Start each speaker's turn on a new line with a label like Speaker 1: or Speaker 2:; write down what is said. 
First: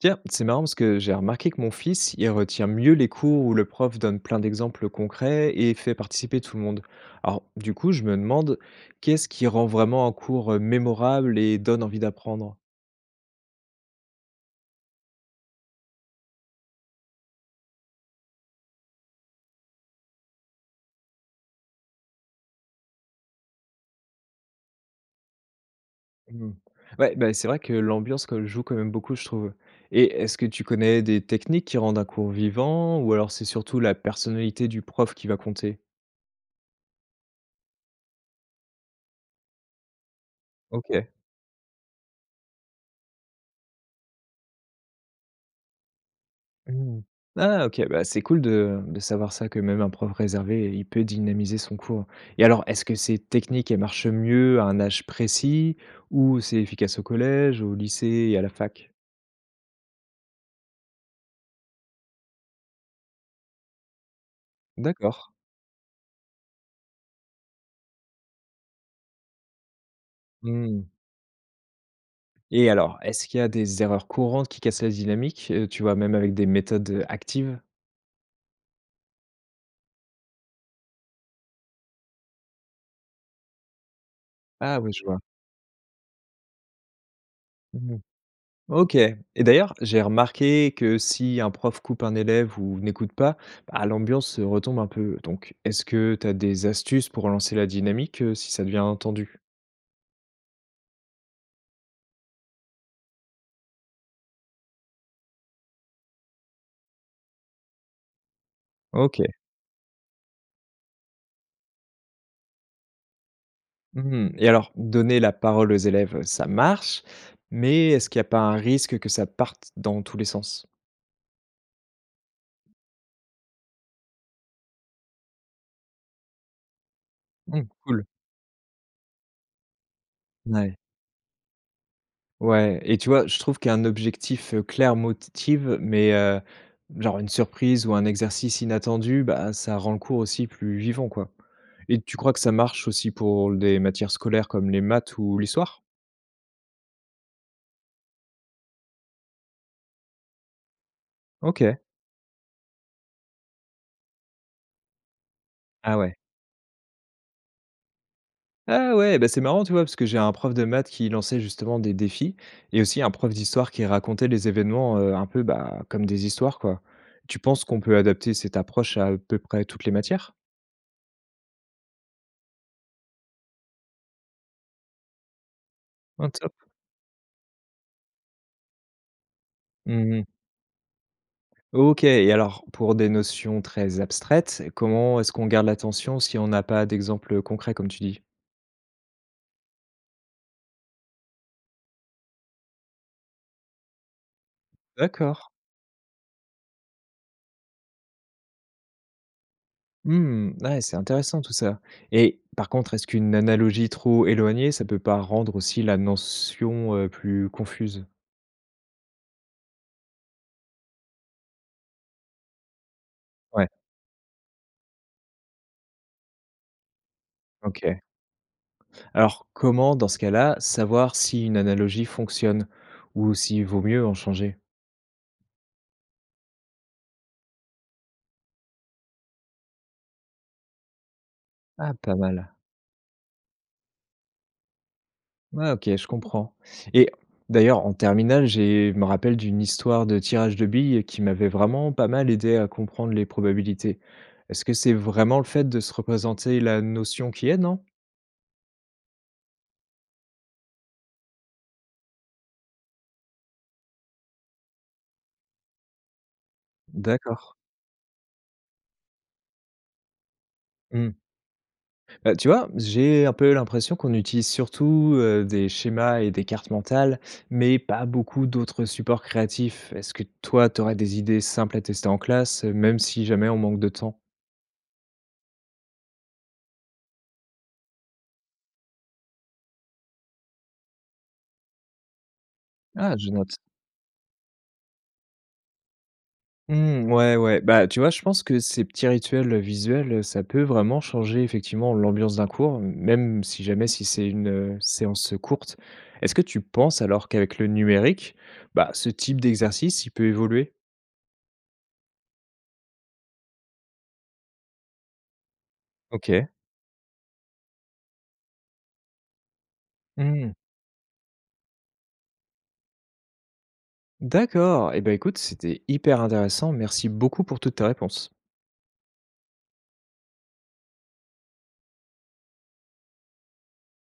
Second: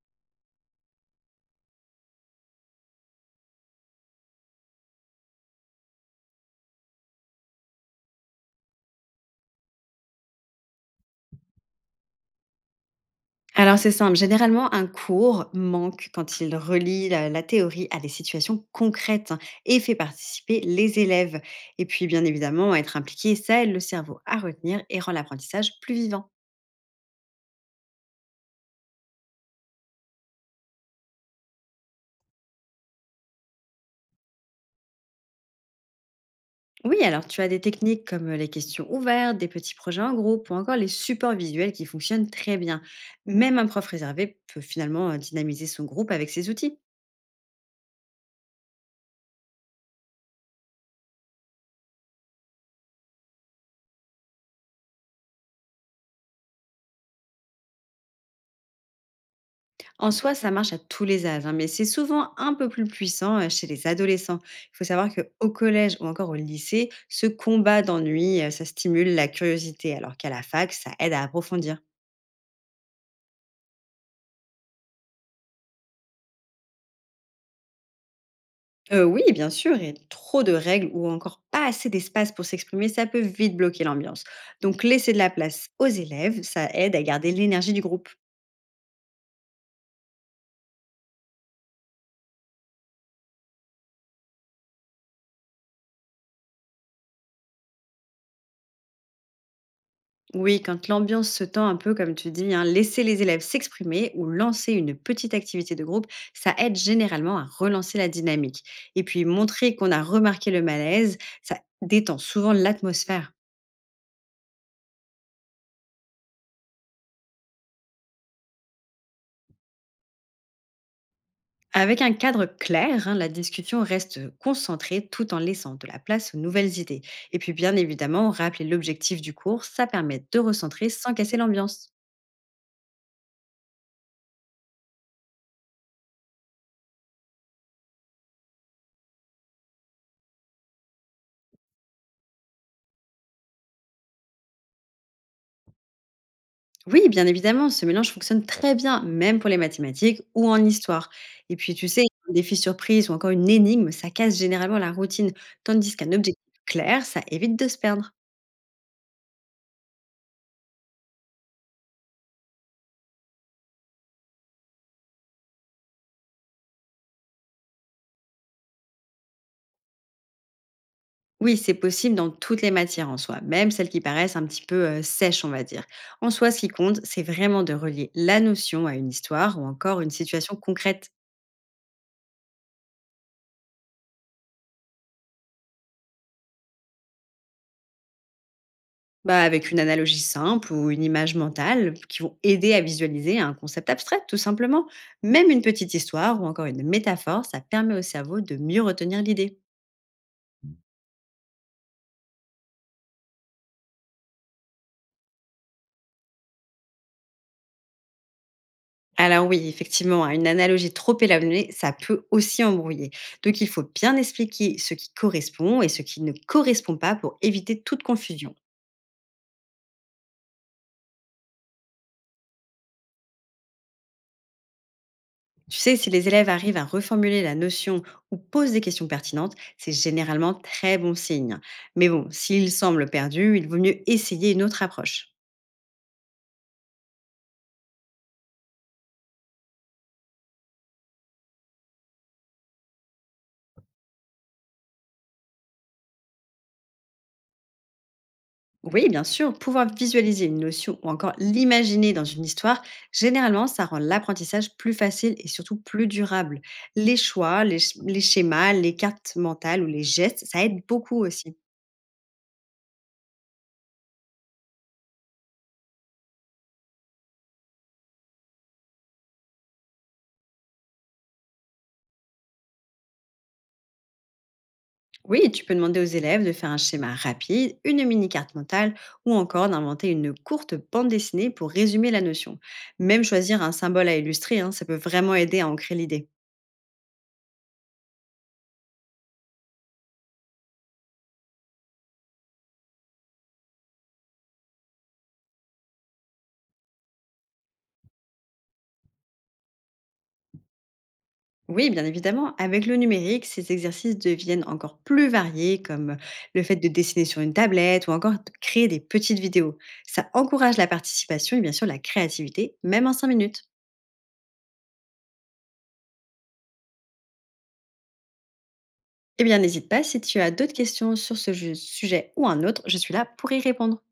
Speaker 1: Tiens, c'est marrant parce que j'ai remarqué que mon fils, il retient mieux les cours où le prof donne plein d'exemples concrets et fait participer tout le monde. Alors, du coup, je me demande, qu'est-ce qui rend vraiment un cours mémorable et donne envie d'apprendre?
Speaker 2: Alors c'est simple, généralement un cours manque quand il relie la théorie à des situations concrètes hein, et fait participer les élèves. Et puis bien évidemment, être impliqué, ça aide le cerveau à retenir et rend l'apprentissage plus vivant.
Speaker 1: Hmm. Ouais, bah, c'est vrai que l'ambiance joue quand même beaucoup, je trouve. Et est-ce que tu connais des techniques qui rendent un cours vivant ou alors c'est surtout la personnalité du prof qui va compter?
Speaker 2: Oui, alors tu as des techniques comme les questions ouvertes, des petits projets en groupe ou encore les
Speaker 1: Ok.
Speaker 2: supports visuels qui fonctionnent très bien. Même un prof réservé peut finalement dynamiser son groupe avec ses outils.
Speaker 1: Mmh. Ah OK, bah, c'est cool de savoir ça, que même un prof réservé, il peut dynamiser son cours. Et alors, est-ce que ces techniques, elles marchent mieux à un âge précis ou c'est efficace au collège, au lycée et à la fac?
Speaker 2: En soi, ça marche à tous les âges, hein, mais c'est souvent un peu plus puissant chez les adolescents. Il faut savoir
Speaker 1: D'accord.
Speaker 2: qu'au collège ou encore au lycée, ce combat d'ennui, ça stimule la curiosité, alors qu'à la fac,
Speaker 1: Mmh.
Speaker 2: ça aide à approfondir.
Speaker 1: Et alors, est-ce qu'il y a des erreurs courantes qui cassent la dynamique, tu vois, même avec des méthodes, actives?
Speaker 2: Oui, bien sûr, et trop de règles ou encore pas assez d'espace pour s'exprimer, ça peut vite bloquer l'ambiance.
Speaker 1: Ah
Speaker 2: Donc
Speaker 1: oui, je
Speaker 2: laisser de
Speaker 1: vois.
Speaker 2: la place aux élèves, ça aide à garder l'énergie du
Speaker 1: Mmh.
Speaker 2: groupe.
Speaker 1: OK et d'ailleurs, j'ai remarqué que si un prof coupe un élève ou n'écoute pas, bah, l'ambiance retombe un peu. Donc est-ce que tu as des astuces pour relancer la dynamique, si ça devient tendu?
Speaker 2: Oui, quand l'ambiance se tend un peu, comme tu dis, hein, laisser les élèves s'exprimer ou lancer une petite activité de groupe, ça aide généralement à relancer la dynamique. Et
Speaker 1: OK.
Speaker 2: puis montrer qu'on a remarqué le malaise, ça détend souvent l'atmosphère.
Speaker 1: Mmh et alors donner la parole aux élèves, ça marche, mais est-ce qu'il n'y a pas un risque que ça parte dans tous les sens?
Speaker 2: Avec un cadre clair, hein, la discussion reste concentrée tout en laissant de la place aux nouvelles idées. Et puis
Speaker 1: Mmh,
Speaker 2: bien
Speaker 1: cool.
Speaker 2: évidemment, rappeler l'objectif du cours, ça permet de
Speaker 1: Ouais.
Speaker 2: recentrer sans casser l'ambiance.
Speaker 1: Ouais et tu vois, je trouve qu'un objectif, clair motive mais genre une surprise ou un exercice inattendu, bah, ça rend le cours aussi plus vivant, quoi et tu crois que ça marche aussi pour des matières scolaires comme les maths ou l'histoire?
Speaker 2: Oui, bien évidemment, ce mélange fonctionne très bien, même pour les mathématiques ou en histoire. Et puis,
Speaker 1: OK.
Speaker 2: tu sais, un défi surprise ou encore une énigme, ça casse généralement la routine, tandis
Speaker 1: Ah
Speaker 2: qu'un
Speaker 1: ouais.
Speaker 2: objectif clair, ça évite de se perdre.
Speaker 1: Ah ouais, bah, c'est marrant, tu vois? Parce que j'ai un prof de maths qui lançait justement des défis et aussi un prof d'histoire qui racontait les événements, un peu, bah, comme des histoires, quoi. Tu penses qu'on peut adapter cette approche à peu près toutes les matières?
Speaker 2: Oui, c'est possible dans toutes les matières en soi, même celles qui paraissent un petit peu sèches, on va dire.
Speaker 1: Ah,
Speaker 2: En soi,
Speaker 1: top.
Speaker 2: ce qui compte, c'est vraiment de relier la notion à une histoire ou encore une
Speaker 1: Mmh,
Speaker 2: situation concrète.
Speaker 1: OK et alors pour des notions très abstraites, comment est-ce qu'on garde l'attention si on n'a pas d'exemple, concret comme tu dis?
Speaker 2: Bah, avec une analogie simple ou une image mentale qui vont aider à visualiser un concept abstrait, tout simplement.
Speaker 1: D'accord.
Speaker 2: Même une petite histoire ou encore une métaphore, ça permet au cerveau de mieux retenir l'idée.
Speaker 1: Mmh, ouais, c'est intéressant tout ça et par contre, est-ce qu'une analogie trop éloignée, ça peut pas rendre aussi la notion, plus confuse?
Speaker 2: Alors oui, effectivement, hein, une analogie trop éloignée, ça peut aussi embrouiller. Donc il
Speaker 1: Ouais,
Speaker 2: faut bien expliquer ce qui correspond et ce qui ne correspond pas pour éviter
Speaker 1: OK.
Speaker 2: toute confusion.
Speaker 1: Alors comment, dans ce cas-là, savoir si une analogie fonctionne ou s'il vaut mieux en changer?
Speaker 2: Tu sais, si les élèves arrivent à reformuler la notion ou posent des questions pertinentes, c'est généralement très bon signe.
Speaker 1: Ah,
Speaker 2: Mais
Speaker 1: pas
Speaker 2: bon,
Speaker 1: mal.
Speaker 2: s'ils semblent perdus, il vaut mieux essayer une autre approche.
Speaker 1: Ouais, OK, je comprends et d'ailleurs, en terminale, j'ai je me rappelle d'une histoire de tirage de billes qui m'avait vraiment pas mal aidé à comprendre les probabilités. Est-ce que c'est vraiment le fait de se représenter la notion qui aide, non?
Speaker 2: Oui, bien sûr, pouvoir visualiser une notion ou encore l'imaginer dans une histoire, généralement, ça rend l'apprentissage plus facile et surtout plus durable.
Speaker 1: D'accord.
Speaker 2: Les schémas, les cartes mentales ou les gestes, ça aide
Speaker 1: Mmh.
Speaker 2: beaucoup aussi.
Speaker 1: Bah, tu vois, j'ai un peu l'impression qu'on utilise surtout, des schémas et des cartes mentales, mais pas beaucoup d'autres supports créatifs. Est-ce que toi, tu aurais des idées simples à tester en classe, même si jamais on manque de temps?
Speaker 2: Oui, tu peux demander aux élèves de faire un schéma rapide, une mini-carte mentale ou encore d'inventer une courte bande dessinée pour résumer la notion.
Speaker 1: Ah,
Speaker 2: Même
Speaker 1: je note.
Speaker 2: choisir un symbole à illustrer, hein, ça peut vraiment aider à ancrer l'idée.
Speaker 1: Mmh, ouais, ouais. Bah, tu vois, je pense que ces petits rituels, visuels, ça peut vraiment changer effectivement l'ambiance d'un cours, même si jamais si c'est une séance, courte. Est-ce que tu penses alors qu'avec le numérique, bah, ce type d'exercice, il peut évoluer?
Speaker 2: Oui, bien évidemment. Avec le numérique, ces exercices deviennent encore plus variés, comme
Speaker 1: OK.
Speaker 2: le fait de dessiner sur une tablette ou encore de créer des petites vidéos. Ça
Speaker 1: Mmh.
Speaker 2: encourage la participation et bien sûr la créativité, même en 5 minutes.
Speaker 1: D'accord. Et ben écoute, c'était hyper intéressant. Merci beaucoup pour toutes tes réponses.
Speaker 2: Eh bien, n'hésite pas, si tu as d'autres questions sur ce sujet ou un autre, je suis là pour y répondre.